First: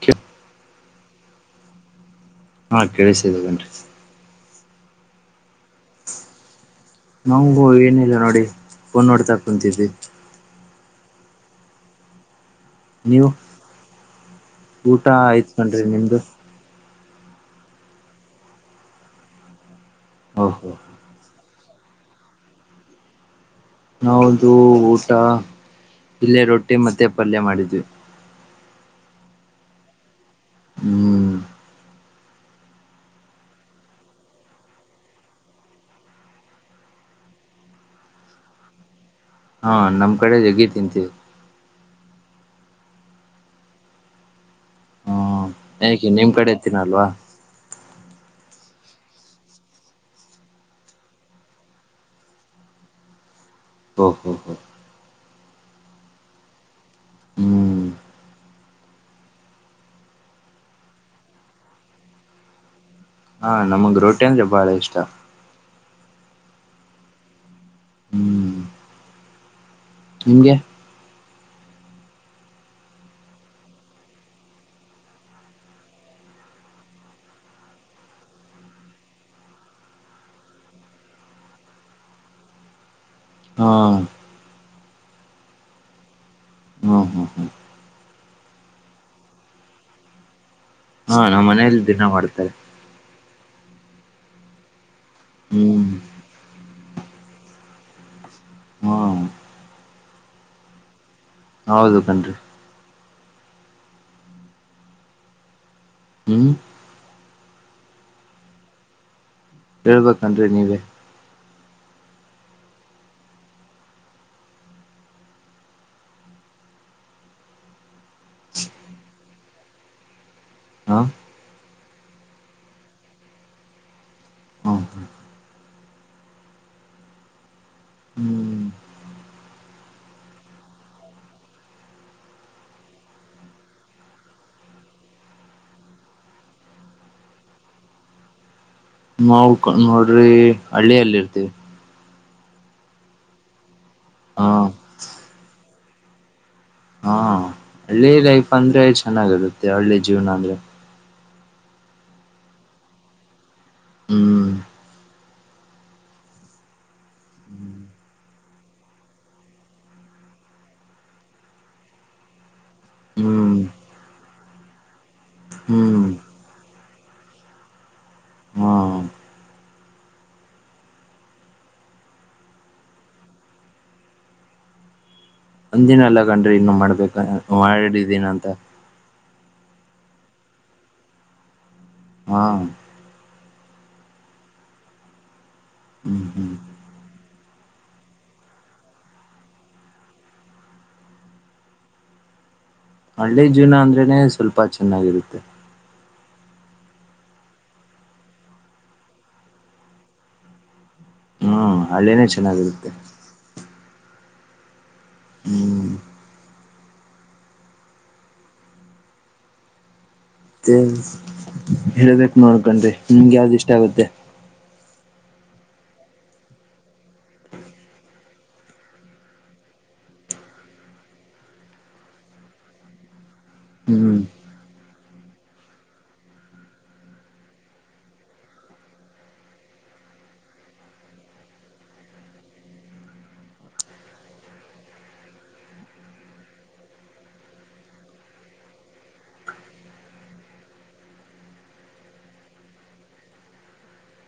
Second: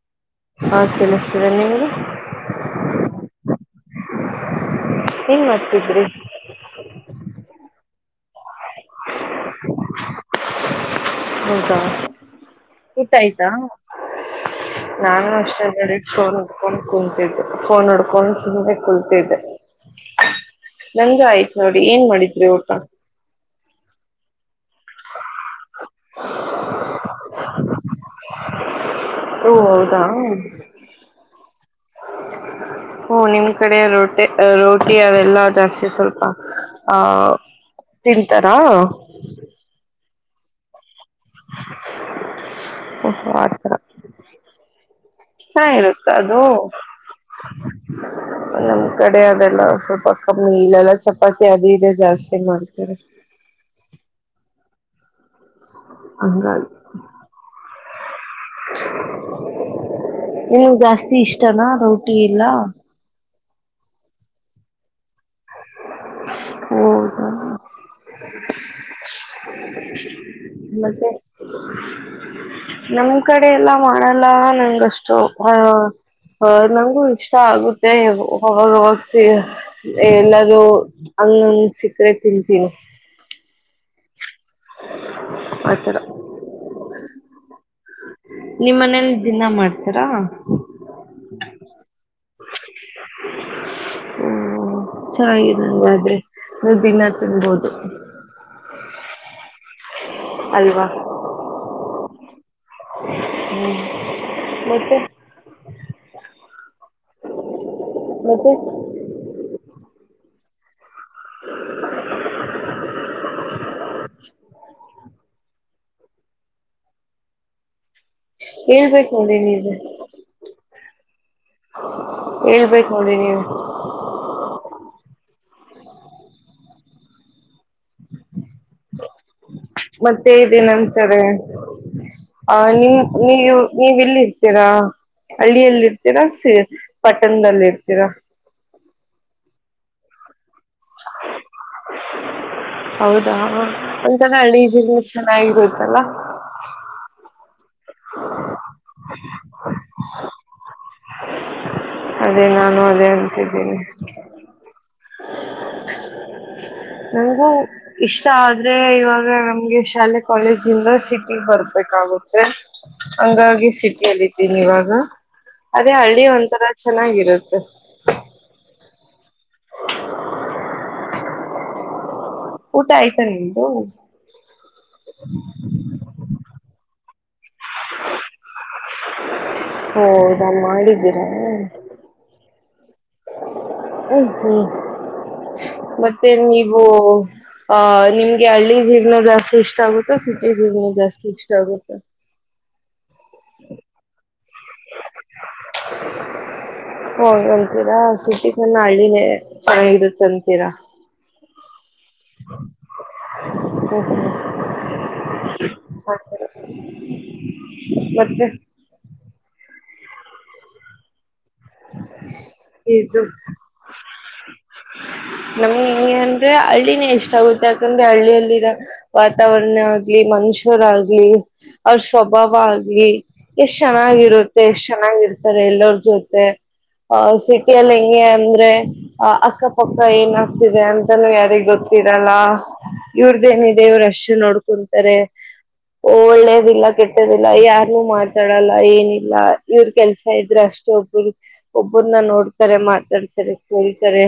ಕ [inaudible] ಹಾ ಕಮಿಸ್ತರ ನಿಂದು ಹಾ ಕೇಳಿಸಿದ್ದೇನ್ರಿ ಏನ್ ಮಾಡ್ತಿದ್ರಿ ನಮಗೂ ಏನಿಲ್ಲ ನೋಡಿ ಫೋನ್ ನೋಡ್ತಾ ಕುಂತಿದ್ವಿ ಹೌದಾ ಊಟ ನೀವು ಆಯ್ತಾ ಊಟ ನಾನು ಆಯ್ತ್ ಅಷ್ಟೇ ಕಣ್ರಿ [unintelligible] ನಿಮ್ದು ಫೋನ್ ನಡ್ಕೊಂಡು ಸುಮ್ಮನೆ ಕುಲ್ತಿದ್ದೆ ಓಹೋ ನಂಗ ಆಯ್ತು ಸರಿ ಏನ್ ಮಾಡಿದ್ರಿ ಊಟ ನಮದು ಊಟ ಇಲ್ಲೇ ರೊಟ್ಟಿ ಮತ್ತೆ ಪಲ್ಯ ಮಾಡಿದ್ವಿ ಓ ಹೌದಾ ಹ್ಮ್ ಓ ನಿಮ್ ಕಡೆ ಹಾ ನಮ್ ಕಡೆ ಜಗ್ಗಿ ತಿಂತೀವಿ ಆತರ ಹ್ಮ ಹಾ ಯಾಕೆ ಇರುತ್ತೆ ನಿಮ್ ಅದು ಕಡೆ ತಿನ್ನಲ್ವಾ ಕಡೆ ಅದೆಲ್ಲ ಸ್ವಲ್ಪ ಕಮ್ಮಿ ಇಲ್ಲ ಎಲ್ಲ ಚಪಾತಿ ಅದು ಇ ಜಾಸ್ತಿ ಮಾಡ್ತಾರೆ ಹ್ಮ ಹ್ಮ್ ಹ್ಮ ಹಂಗಾಗಿ ಹ್ಮ್ ನೀ ಜಾಸ್ತಿ ಇಷ್ಟನಾ ರೋಟಿ ಎಲ್ಲ ಹಾ ನಮಗ್ ರೋಟಿ ಅಂದ್ರೆ ಬಾಳ ಇಷ್ಟ ಹೌದಾ [unintelligible] ಹ್ಮ್ ನಿಮ್ಗೆ ಹ್ಮ [unintelligible] ಮತ್ತೆ ನಮ್ ಕಡೆ ಎಲ್ಲ ಮಾಡಲ್ಲ ನಂಗಷ್ಟು ಅ ಅ ನಂಗು ಇಷ್ಟ ಆಗುತ್ತೆ ಎಲ್ಲರೂ ಹಂಗಂಗ ಸಕ್ಕ್ರೆ ತಿಂತೀನಿ ಹಾ ಆಯ್ತರಾ ಹ್ಮ ಹ್ಮ ಹಾ ನಿಮ್ಮ್ ಮನೇಲಿ ದಿನಾ ಮಾಡ್ತಾರಾ ಹಾ ನಮ್ಮ್ ಮನೆಯಲ್ಲಿ ದಿನ ಮಾಡ್ತಾರೆ ಹ್ಮ್ ಚೆನ್ನಾಗಿ ಹ್ಮ್ ಆದಾದ್ರೆ ನ ದಿನ ತಿನ್ಬೋದು ಹ್ಮ ಅಲ್ವಾ ಹೌದು ಕಂಡ್ರಿ ಹ್ಮ್ ಮತ್ತೆ ಹ್ಮ್ ಮತ್ತೆ ಹೇಳ್ಬೇಕನ್ರಿ ನೀವೇ [unintelligible] ಹಏಳ್ಬೇಕು ನೋಡ್ರಿ ನೀವೇ ಹ ಹೇಳ್ಬೇಕು ನೋಡಿ ನೀವು ಹ್ಮ ಹಾ ಹ್ಮ್ ಮತ್ತೆ ಇದೇನಂತಾರೆ ಆ ನೀ ನೀವು ನೀವುಲ್ಲಿ ಇರ್ತೀರಾ ಹಳ್ಳಿಯಲ್ಲಿರ್ತೀರಾ ಪಟ್ಟಣದಲ್ಲಿ ಇರ್ತೀರಾ ನವು ನೋಡ್ರಿ ಹಳ್ಳಿಯಿಯಲ್ಲಿರ್ತೀವಿ ಹೌದಾ ಒಂತರ ಹಾ ಹಳ್ಳಿ ಜೀವನ ಚೆನ್ನಾಗಿರು ಅಲ್ಲ ಹಾ ಹಳ್ಳಿ ಲೈಫ್ ಅಂದ್ರೆ ಚೆನ್ನಾಗಿರುತ್ತೆ ಹಳ್ಳಿ ಜೀವನ ಅಂದ್ರೆ ಅದೇ ನಾನು ಅದೇ ಅಂತನಿ ಹ್ಮ್ ನಂಗು ಇಷ್ಟ ಆದ್ರೆ ಇವಾಗ ನಮ್ಗೆ ಶಾಲೆ ಕಾಲೇಜಿಂದ ಸಿಟಿ ಬರ್ಬೇಕಾಗುತ್ತೆ ಹ್ಮ್ ಹಂಗಾಗಿ ಸಿಟಿಲ್ಲಿದ್ದೀನಿ ಇವಾಗ ಅದೇ ಹ್ಮ್ ಹಳ್ಳಿ ಒಂಥರ ಚೆನ್ನಾಗಿರುತ್ತೆ ಹಾ ಊಟ ಆಯ್ತಾ ನಿಮ್ದು ಅಂದಿನ ಎಲ್ಲ ಕಂಡ್ರಿ ಇನ್ನು ಮಾಡ್ಬೇಕ ಮಾಡಿಡಿದ್ದೀನಂತ ಓ ಹೌದಾ ಮಾಡಿದ್ದೀರಾ ಹಾ ಹ್ಮ ಹ್ಮ್ ಹ್ಮ್ ಮತ್ತೆ ಹ್ಮ್ ನೀವು ಅಹ ನಿಮ್ಗೆ ಹಳ್ಳಿ ಜೀಗ್ನ ಜಾಸ್ತಿ ಇಷ್ಟ ಆಗುತ್ತೆ ಸಿಟಿ ಜಿಗ್ನ ಜಾಸ್ತಿ ಇಷ್ಟ ಆಗುತ್ತೆ ಹಳ್ಳಿ ಜೀವನ ಅಂದ್ರನೆ ಸ್ವಲ್ಪ ಚೆನ್ನಾಗಿರುತ್ತೆ ಹಂತೀರಾ ಸಿಟಿಗನ್ನ ಹಳ್ಳಿನೇ ಚ ಇರುತ್ತಂತೀರಾ ಹ್ಮ ಹಳ್ಳೇನೇ ಚೆನ್ನಾಗಿರುತ್ತೆ ಹ್ಮ್ ಹ ಸರಿ [inaudible] ಮತ್ತೆ ತಿನ್ ಹೇಳ್ಬೇಕು ನೋಡ್ಕನ್ ಇದು ನಿಮ್ಗೆ ಯಾವ್ದ್ ಇಷ್ಟ ಆಗುತ್ತೆ ನಮ್ಗೆ ಹೆಂಗೆ ಅಂದ್ರೆ ಹಳ್ಳಿನೇ ಎಷ್ಟ ಆಗುತ್ತೆ ಯಾಕಂದ್ರೆ ಹಳ್ಳಿಯಲ್ಲಿರೋ ವಾತಾವರ್ರಣ ಆಗ್ಲಿ ಮನುಷ್ಯರ ಆಗ್ಲಿ ಅವ್ರ ಸ್ವಭಾವ ಆಗ್ಲಿ ಎಷ್ಟ್ ಹ್ಮ್ ಚೆನ್ನಾಗಿರುತ್ತೆ ಎಷ್ಟ್ ಚೆನ್ನಾಗಿರ್ತಾರೆ ಎಲ್ಲರ ಜೊತೆ ಆಹ ಸಿಟಿಯಲ್ಲಿ ಹೆಂಗೆ ಅಂದ್ರೆ ಅ ಅಕ್ಕ ಪಕ್ಕ ಏನ್ ಆಗ್ತಿದೆ ಅಂತಾನೂ ಯಾರಿಗ್ ಗೊತ್ತಿರಲ್ಲ ಇವ್ರದೇಏನಿದೆ ಇವರು ಅಷ್ಟು ನೋಡ್ಕೊಂತಾರೆ ಒಳ್ಳೇದಿಲ್ಲ ಕೆಟ್ಟದಿಲ್ಲ ಯಾರನುೂ ಮಾತಾಡಲ್ಲ ಏನಿಲ್ಲ ಇವ್ರ ಕೆಲ್ಸ ಇದ್ರೆ ಅಷ್ಟ ಒಬ್ಬರು ಒಬ್ಬ್ರನ್ನ ನೋಡ್ತಾರೆ ಮಾತಾಡ್ತಾರೆ ಕೇಳ್ತಾರೆ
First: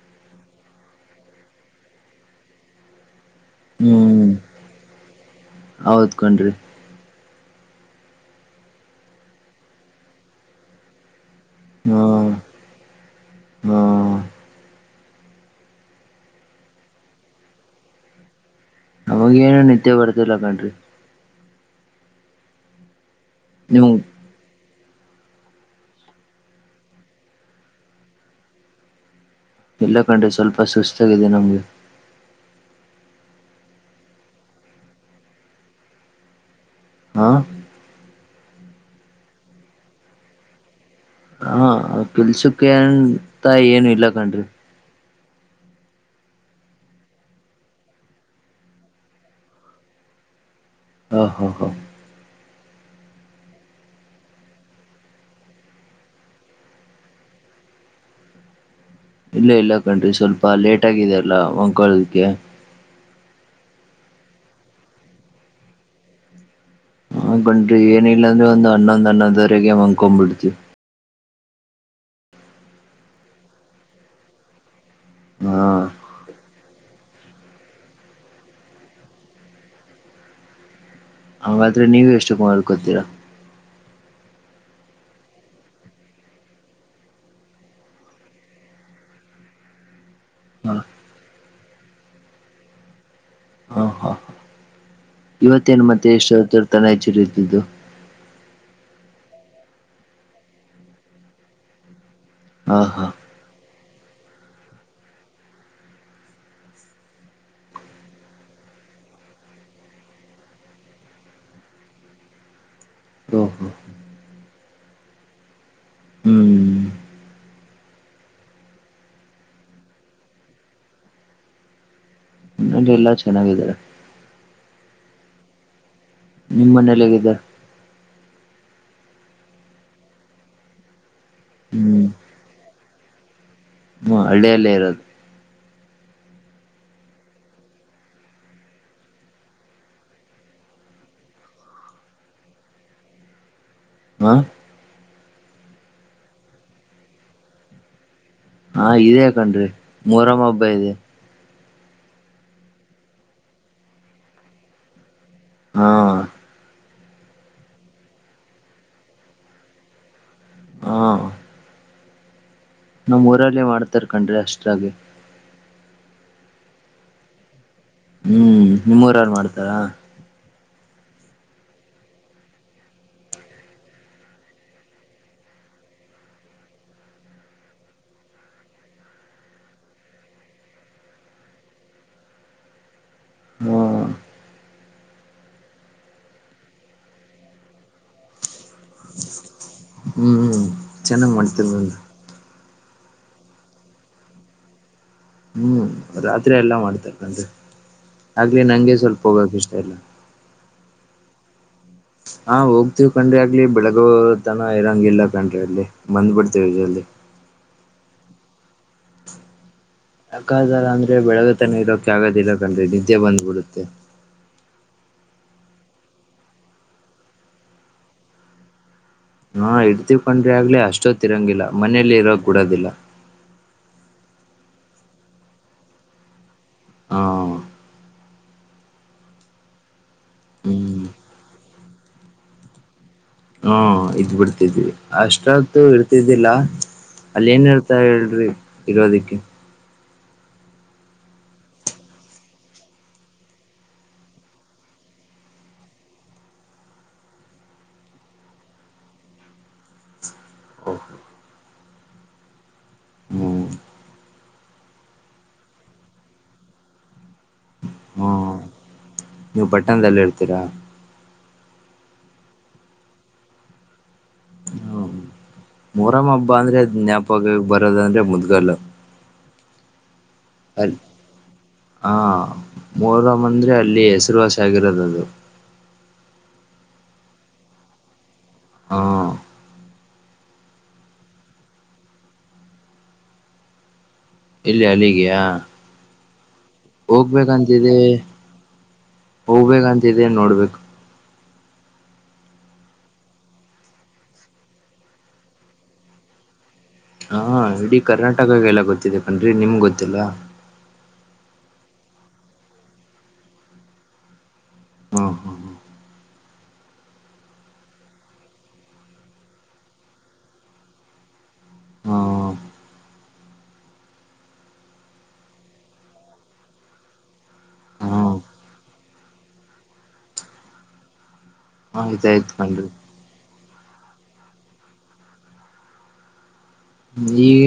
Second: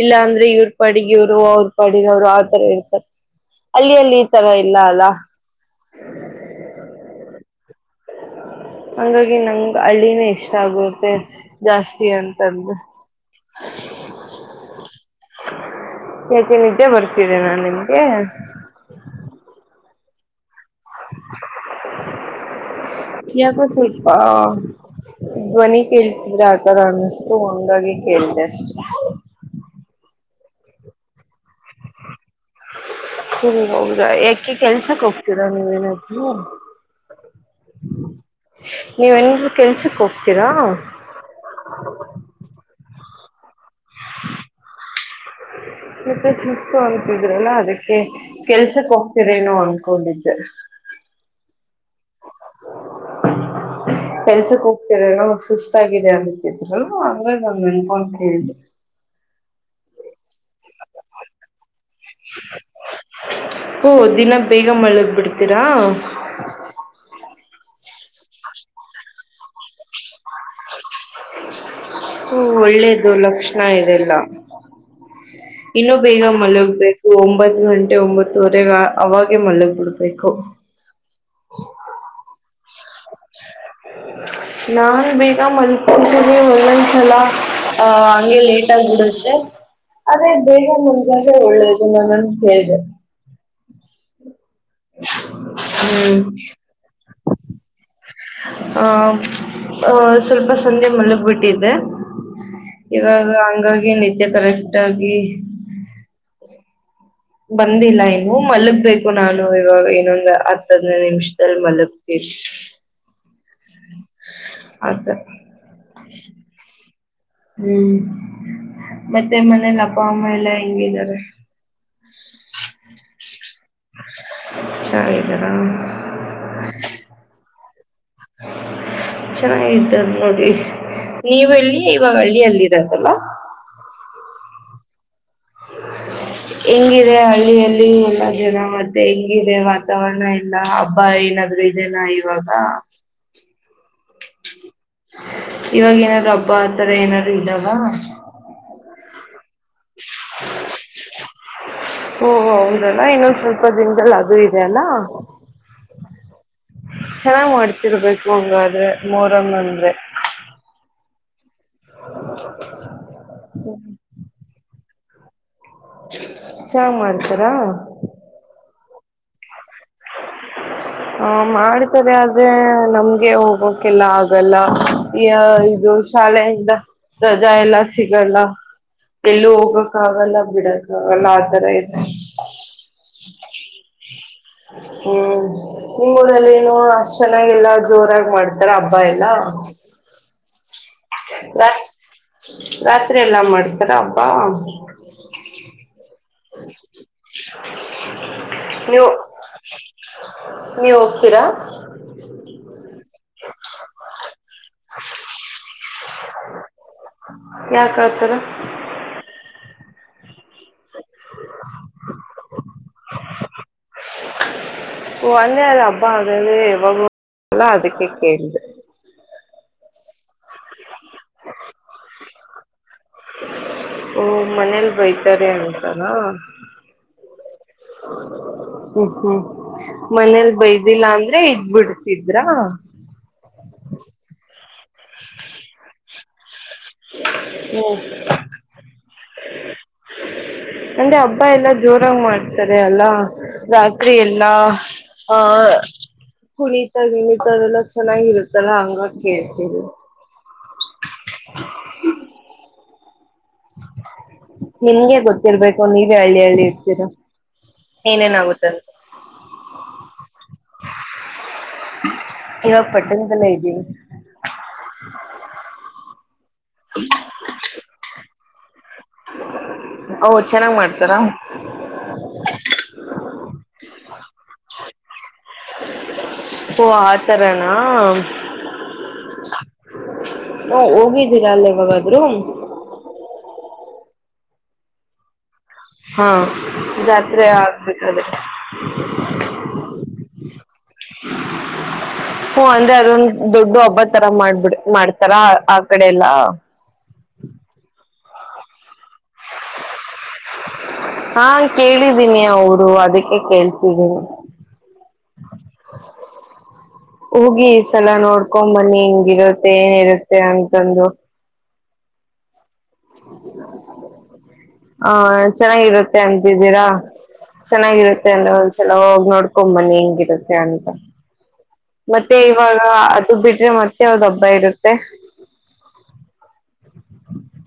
ಇಲ್ಲ ಅಂದ್ರೆ ಇವ್ರ ಪಾಡಿಗೆಯವರು ಅವ್ರ ಪಾಡಿಗೆವರು ಆತರ ಇರ್ತಾರೆ ಅಲ್ಲಿ ಅಲ್ಲಿ ಈ ತರ ಇಲ್ಲ ಅಲ್ಲ ಹೌದಕೊಂಡ್ರಿ ಹಂಗಾಗಿ ನಂಗ ಹಳ್ಳಿನೇ ಇಷ್ಟ ಆಗುತ್ತೆ ಜಾಸ್ತಿ ಹ್ಮ ಅಂತಂದ ಹಾ ಯಾಕೆ ನಿದ್ದೆ ಬರ್ತಿದೆ ನಾ ನಿಮ್ಗೆ ಅವಾಗ ಏನು ನಿತ್ಯ ಬರ್ತಲ್ಲ ಕಣ್ರಿ [inaudible] ಯಾಗ ನಿಮ್ಗ್ ಸ್ವಲ್ಪ ಧ್ವನಿ ಕೇಳ್ತಿದ್ರೆ ಆತರ ಅನ್ನಷ್ಟು ಹಂಗಾಗಿ ಕೇಳಿದೆ ಅಷ್ಟೆ ಇಲ್ಲ ಕಂಡ್ರೆ ಸ್ವಲ್ಪ ಸುಸ್ತಾಗಿದೆ ನಮ್ಗೆ ಹ್ಮ ಹೌದಾ ಯಾಕೆ ಕೆಲ್ಸಕ್ ಹೋಗ್ತೀರಾ ನೀವೇನಾದ್ರೂ ಆ ನೀವೆನ ಕೆಲ್ಸಕ್ ಹೋಗ್ತೀರಾ [unintelligible] ತಾಯ ಇಲ್ಲ ಕಣ್ರಿ ಮಪ ಶುಸ್ತು ಅಂತಿದ್ರಲ್ಲ ಅದಕ್ಕೆ ಕೆಲ್ಸಕ್ ಹೋಗ್ತರೇನೋ ಅನ್ಕೊಂಡಿದ್ದೆ ಹ ಹಾ ಹಾ ಕೆಲ್ಸಕ್ ಹೋಗ್ತರ ಸುಸ್ತಿದೆ ಅನ್ತಿದರು ಆದ್ರೆ ನಾನ್ ಅನ್ಕೊಂಡ ಕೇಳಿದೆ ಇಲ್ಲ ಇಲ್ಲ ಕನ್ಿ ಸ್ವಲ್ಪ ಲೇಟ್ ಆಗಿದೆಲ್ಲ ಮಂಕೊಳ್ಳೋದಕ್ಕೆ [unintelligible] ಓ ದಿನ ಬೇಗ ಮಳಗ್ ಬಿಡ್ತೀರಾ ಹಕೊಂಡ್ರಿ ಏನಿಲ್ಲಾ ಅಂದ್ರೆ ಒಂದು ಹನ್ನೊಂದ್ ಹನ್ನೊಂದವರೆಗೆ ಮ್ಕೊ್ಬಿಡ್ತಿವಿ ಹ್ಮ ಒಳ್ಳೇದು ಲಕ್ಷಣ ಇದೆಲ್ಲ ಹಾ ಇನ್ನುೂ ಬೇಗ ಮಲ ಬು ಒಂಬತ್ ಗಂಟೆ ಒಂಬತ್ತುವರೆಗೆ ಅವಾಗೆ ಮಳ್ಳಗ್ ಬಿಡ್ಬೇಕು ಹಾಗಂಗಾದ್ರೆ ನೀವ ಎಷ್ಟಕ್ಕ ಮಾಡಕೊತೀರಾ ನಾನ್ ಬೇಗ ಮಪೆ ಒಂದೊಂದ್ಸಲ ಅಹ ಹಂಗೆ ಲೇಟ್ ಆಗ್ಬಿಡುತ್ತೆ ಆದೇ ಬೇಗ ಹ ಮುಂಾಗೆ ಒಳ್ಳೇದು ನಾನನ್ ಕೇಳಿದೆ ಇವತ್ತ ಏನ್ ಮತ್ತೆ ಎಷ್ಟರ್ ತಾನ ಹೆಚ್ಚಿ ಇದು ಆಹ ಅಹ ಸ್ವಲ್ಪ ಸಂಧೆ ಮಲಗ್ಬಿಟ್ಟಿದ್ದೆ ಹಾ ಯ ಹಾ ಹಂಗ. ನಜೆ ಕರೆಕ್ಟ್ ಆಗಿ ಬಂದಿಲ್ಲ ಇನ್ನು ಮಲಗ್ಬೇಕು ನಾನು ಇವಾಗ ಇನ್ನೊಂದ್ ಹತ್ತದನೇ ನಿಮಿಷದಲ್ಲಿ ಮಲಗ್ತೀನಿ ಓಹೋ ಆತ ಹ್ಮ್ ಹ್ಮ್ ಮತ್ತೆ ಮನೇಲಿ ಅಪ್ಪ ಅಮ್ಮ ಎಲ್ಲಾ ಹೆಂಗಿದ್ದಾರೆ ಎಲ್ಲ ಚೆನ್ನಾಗಿದಿದ್ದಾರೆ ಚಳಿ ಗರಾಮ ನಿಮ ಮನಲ್ಲ ಹಗಿದ್ದ ಚೆನ್ನಾಗಿದ್ದ ನೋಡಿ ನೀವೆ ಎಲ್ಲಿಯ ಹ್ಮ್ ಇವಾಗ ಹಳ್ಳಿಯಲ್ಲಿರದಲ್ಲ ಹ್ಮ ಹಳ್ಳಿಯಲ್ಲೇ ಇರೋದು ಹೆಂಗಿದೆ ಹಳ್ಳಿಯಲ್ಲಿ ಎಲ್ಲ ಜನ ಮತ್ತೆ ಹೆಂಗಿದೆ ವಾತಾವರಣ ಎಲ್ಲ ಹಬ್ಬ ಏನಾದ್ರು ಇದೆನಾ ಇವಾಗ ಹಾ ಇವಾಗ ಏನಾದ್ರು ಹಬ್ಬ ಆತರ ಏನಾದ್ರು ಇದಾವ ಹಾ ಇದೇ ಹಕನ್್ರಿ ಮರಮ್ಮ ಹಬ್ಬ ಇದೆ ಓ ಹೌದಣ ಇನ್ನೊಂದು ಸ್ವಲ್ಪ ದಿನದಲ್ಲಿ ಅದು ಇದೆ ಅಲ್ಲಾ ಹಾ ಚೆನ್ನಾಗ್ ಮಾಡ್ತಿರ್ಬೇಕು ಹಂಗಾದ್ರೆ ಮೋರಮ ಅಂದ್ರೆ ಹಾ [unintelligible] ನಮ್ ಊರಲ್ಲೇ ಮಾಡ್ತಾರ ಕನ್್ರಿ ಅಷ್ಟೇ [inaudible] ಜೆ ಚಾ ಮಾಡ್ತಾರಾ ಹ್ಮ್ ನಿಮ್ಮೂರ ಯಾರು ಮಾಡ್ತಾರ ಹ ಮಾಡ್ತಾರೆ ಆದ್ರೆ ನಮ್ಗೆ ಹೋಗಕ್ಕೆೆಲ್ಲ ಆಗಲ್ಲ ಈ ಇದು ಶಾಲೆಯಿಂದ ರಜಾ ಎಲ್ಲ ಸಿಗಲ್ಲ ಎಲ್ಲೂ ಹೋಗಕ್ ಆಗಲ್ಲ ಬಿಡಕ್ ಆಗಲ್ಲ ಆತರ ಇದೆ ಹ್ಮ ಹ್ಮ ಹ್ಮ್ ನಿಮ್ ೂಡಲ್ಲಿಏನು ಅಷ್ಟ್ ಚೆನ್ನಾಗೆಲ್ಲ ಜೋರಾಗಿ ಮಾಡ್ತಾರ ಹಬ್ಬಾ ಎಲ್ಲಾ ಹ್ಮ್್ಮ ಚೆನ್ನಾಗ್ ಮಾಡ್ತವಿ [unintelligible] ರಾತ್ರಿ ಎಲ್ಲಾ ಮಾಡ್ತಾರ ಅಬ್ಬಾ ಹ್ಮ್ ರಾತ್ರಿ ಎಲ್ಲ ಮಾಡ್ತಾರೆ ಕಂಡ್ರೆ ಆಗ್ಲಿ ನಂಗೆ ನೀವು ಸ್ವಲ್ಪ ಹೋಗಕ್ ಇಷ್ಟ ಇಲ್ಲ ನೀವು ಹೋಗ್ತೀರಾ ಹಾ ಹೋಗ್ತೇವ ಕಂಡ್ರೆ ಆಗ್ಲಿ ಬೆಳಗ ತನ ಇರಂಗ ಇಲ್ಲ ಕಣ್ರೆ ಅಲ್ಲಿ ಬಂದ್ ಬಂದ್ಬಿಡ್ತೀವಿ ಜಲ್ದಿ ಯಾಕ ಆತಾರ ಯಾಕದಲ್ಲ ಅಂದ್ರೆ ಬೆಳಗ್ತನ ಇರೋಕೆ ಆಗದ ಇಲ್ಲಾಕಂಡ್ರೆ ನಿದ್ದೆ ಬಂದಬ ಬಿಡೆ ತ್ತ [inaudible] [inaudible] ಒಂದ ಅ ಅಬಾ ಅಗಲ್ಲ ಅದಕ್ಕೆ ಕೇಳೇಳಿದೆ ಹಾ ಇಡ್ತಿವ್ಕೊಂಡ್ರಿ ಆಗ್ಲೇ ಅಷ್ಟೊ ತಿರಂಗಿಲ್ಲ ಮನೇಲಿ ಇರೋ ಗುಡೋದಿಲ್ಲ ಓ ಮನೇಲಿ ಬೈತಾರೆ ಅಂತ ನಾ ಹಾ ಹ್ಮ್ ಹ್ಮ್ ಮನೇಲ್ ಬೈದಿಲ್ಲ ಹ್ಮ್ ಅಂದ್ರೆ ಇದಬಿಡ್ ಇದಿದ್ರಾ ಅಷ್ಟತ್ತುೂ ಇಡ್ತಿದ್ದಿಲ್ಲ ಅಲ್ಲ ಏನ್ ಹೇಳ್ತಾ ಹ್ಮ್ ಹೇಳ್ರಿ ಇರೋದಿಕ್ಕೆ ಅಂದ್ರೆ ಹಬ್ಬ ಎಲ್ಲಾ ಜೋರಾಗಿ ಮಾಡ್ತಾರೆ ಅಲ್ಲಾ ರಾತ್ರಿ ಎಲ್ಲಾ ಆ ಕುಣಿತ ವಣಿತದೆಲ್ಲ ಚೆನ್ನಾಗಿರುತ್ತಲ್ಲ ಹಂಗ ಕೇಳ್ತರಿ ಹ್ಮ್ ನಿಂಗೆ ಗೊತ್ತಿರ್ಬೇಕು ನೀವೇ ಹಳ್ಳಿ ಹಳ್ಳಿ ಇರ್ತೀರಾ ಹ್ಮ್ ಏನೇನಾಗುತ್ತಂತ ನೀವು ಪಟ್ಟಣದಲ್ಲಿ ಇರ್ತೀರಾ ಇವಾಗ ಪಟ್ಟಣದೆಲ್ಲ ಇದೀವಿ ಮರಾಮ [inaudible] ಅಂದ್ರೆ ಜ್ಞಾಪಕ ಬರೋದಂದ್ರೆೆ ಗಲ್ಲ ಓ ಚೆನ್ನಾಗ್ ಮಾಡ್ತಾರಾ ಹಾ ಮೊರಂ ಅಂದ್ರೆ ಅಲ್ಲಿಸ ಚರುವಾಸ ಆಗಿರೋದು ಪ್ಪ ಆತರನ [inaudible] ಹಾ ಹಾ ಹೋಗಿದ್ದೀರಾ ಅಲ್ಲ ಇವಾಗಾದ್ರೂ ಇಲ್ಲಯ ಅಲ್ಲಿಗೆಯಾ ಹಾ ಜಾತ್ರೆ ಹೋಗ್ಬೇಕಂತಿದೆ ಆಗ್ಬೇಕಾದ್ರೆ ಹೋಗ್ಬೇಕಂತಿದೆ ನೋಡ್ಬೇಕು ಹಓ ಅಂದ್ರೆ ಅದೊಂದ ದೊಡ್ಡ ಹಬ್ಬ ತರ ಮಾಡ್ಬಿಡ್ ಮಾಡ್ತಾರ ಆ ಕಡೆ ಎಲ್ಲಾ ಹಾ ಇಡೀ ಕರ್ನಾಟಕಾಗಲ್ಲ ಗೊತ್ತಿದೆ ಕಣ್ರಿ ನಿಮ್ ಗೊತ್ತಿಲವ ಹಾ ಕೇಳಿದೀನಿ ಅವರು ಅದಕ್ಕೆ ಕೇಳ್ತಿದೀನಿ ಹ್ಮ ಹಾ ಹಾ ಹೋಗಿ ಈ ಸಲ ನೋಡ್ಕೊಂಬನ್ನಿ ಹಿಂಗಿರುತ್ತೆ ಏನಿರುತ್ತೆ ಅಂತಂದು ಹಾ ಹ ಚೆನ್ನಾಗಿರುತ್ತೆ ಅಂತಿದ್ದೀರಾ ಹಾ ಹಾ ಚೆನ್ನಾಗಿರುತ್ತೆ ಅಂದ್ರೆ ಒಂದ್ಸಲ ಹೋಗ ನೋಡ್ಕೊಬನ್ನಿ ಹೆಂಗಿರುತ್ತೆ ಅಂತ ಮತ್ತೆ ಆಯ್ತಾಯ್ತು ಇವಾಗ ಕಣ್ರಿ ಅದು ಬಿಟ್ರೆ ಮ ಯಾವ್ದ ಹಬ್ಬ ಇರುತ್ತೆ ಈಗ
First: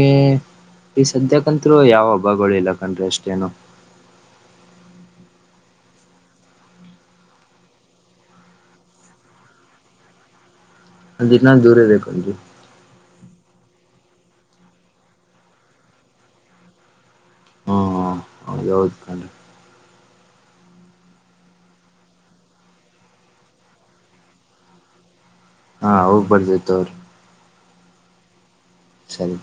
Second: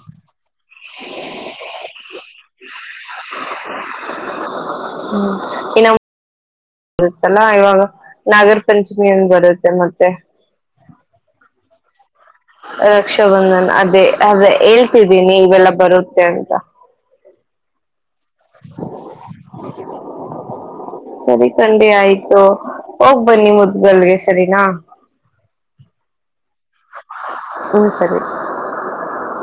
ಈ ಸದ್ಯಕಂತ್ರು ಯಾವ ಹಬ್ಬಗಳು ಇಲ್ಲ ಕಂಡ್ರಿ ಅಷ್ಟೇನು ಹ್ಮ್ ಇನ್ನು ಬರುತ್ತಲ್ಲಾ ಇವಾಗ ನಾಗರ ಪಂಚಮಿಯಂದ ಬರುತ್ತೆ ಮತ್ತೆ ಅಂದ್ ಇ ನಂದ ದೂರ ಇೇೇಕು ಪಜ ಇಷ್ಟ ಬಂದ್ ನಾನು ಅದೇ ಅದ ಹೇಳ್ತಿದ್ದೀನಿ ಇವೆಲ್ಲ ಬರುತ್ತೆ ಅಂತ ಹ್ಮ ಹಾ ಹೌದು ಯೌದು ತ ಸರಿ ಖಂಡಿ ಆಯ್ತು ಹೋಗ್ ಬನ್ನಿ ಮುದ್ಗಲ್ಗೆ ಸರಿನಾ ಹಾ ಹೋಗ್ಬಾರ್ದೈತ ಅವ್ರಿ. ಹ್ಮ್ ಸರಿ. ಸರಿ.